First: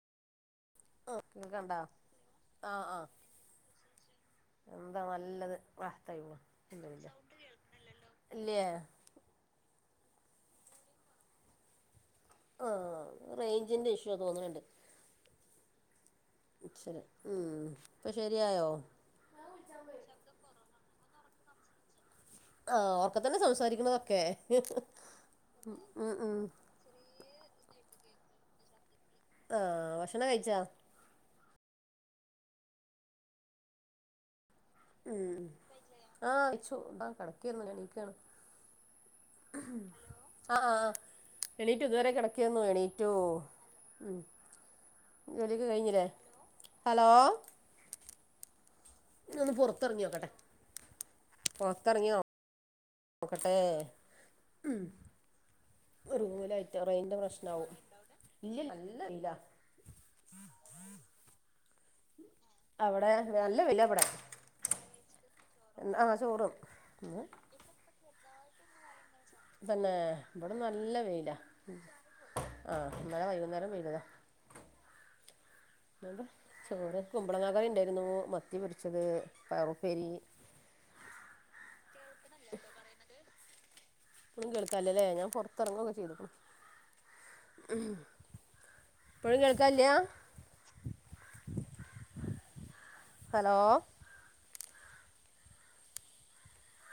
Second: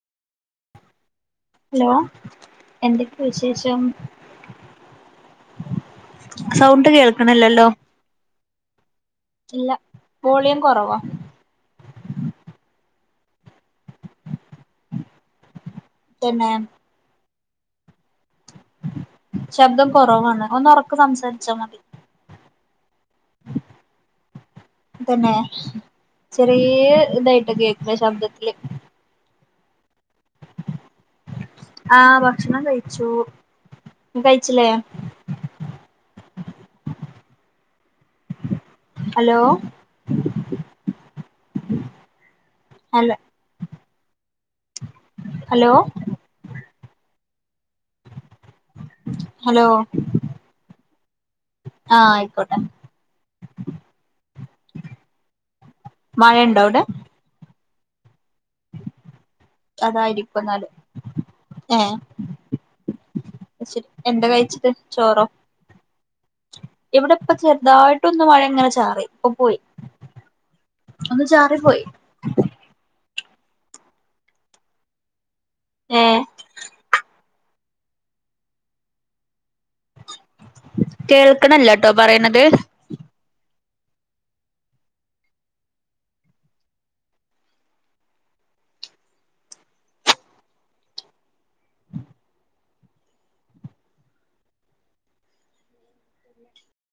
ആഹാ കണ്ടോ ഹലോ ആഹ് ആഹ് എന്തൊക്കെ വിശേഷം എന്താ നല്ലത് റാഹത്തായി പോവുന്നു സൗണ്ട് ഒന്നുല്ല സൗണ്ട് കേൾക്കണില്ലല്ലോ കേൾക്കുന്നില്ലല്ലോ ഇല്ലയേ ഇല്ല വോളിയം കൊറവാ ഓ റേയ്ഞ്ചിന്റെറെ ഇഷ്യൂ തൊന്ന്ണ്ട് തന്നെം ശരി ഉം ഇപ്പൊ ശരിയായോ ശബ്ദം കൊറവാണ് ഒന്ന് ഒറക്കെ സംസാരിച്ചാ മതി ആഹ് ഓർക്ക തന്നെ സംസാരിക്കുന്നതൊക്കെ ഉം ഉം ഏ ഇതായിട്ട് കേക്കുന്ന ശബ്ദത്തില് ആഹ് ഭക്ഷണം കഴിച്ചോ ആഹ് ഭക്ഷണം കഴിച്ചു നീ കഴിച്ചിലേ ഉം ആഹ് അയച്ചു കടക്കേന്നു എണിക്കാണ് ഹലോ ആഹ് ആഹ് എണീറ്റു ഇതുവരെ കെടക്കേന്നു എണീറ്റു ഹലോ ഉം ജോലിയൊക്കെ ഹലോ കഴിഞ്ഞിലെ ഹലോ ഇങ്ങൊ ഒന്ന് ഹലോ പൊറത്തറങ്ങി നോക്കട്ടെ ആഹ് ആയിക്കോട്ടെ നൊക്കട്ടെ ഉം മഴയുണ്ടോ അവിടെ റമൂലായിട്ട് റേന്റെ പ്രശ്നാവും ഇല്ല നല്ല വെയ്ലാ അതായിരിക്കും എന്നാല് ഏ അവിടെ നല്ല വെയ്ല ശരി വടെ എന്താ കഴിച്ചിട്ട് ചോറോ ആഹ് ചോറ്ക്ക ഇവിടെ ഇപ്പം ചെറുതായിട്ടൊന്ന് മഴ ഇങ്ങനെ ചാറി ഇപ്പൊ പോയി തന്നെ ഇവിടന്ന് നല്ല ഒന്ന് വെയില ചാറി പോയി ആഹ് ഇന്നലെ വൈകുന്നേരം പെയിതതാ ഏ ചോറ് കുമ്പളങ്ങകറി ഉണ്ടായിരുന്നു മത്തി പൊരിച്ചത് പയറുപ്പേരി കേൾക്കണ്ല്ലട്ടോ പറിയിണത് മ് കേൾക്കാല്ലലെ ഞാൻ പൊറത്തിറങ്ങൊക്കെ ചെയ്യ്ത്ക്ക്ണ് ഉം ഇപ്പോഴും കേൾക്കല്ലയാ ഹലോ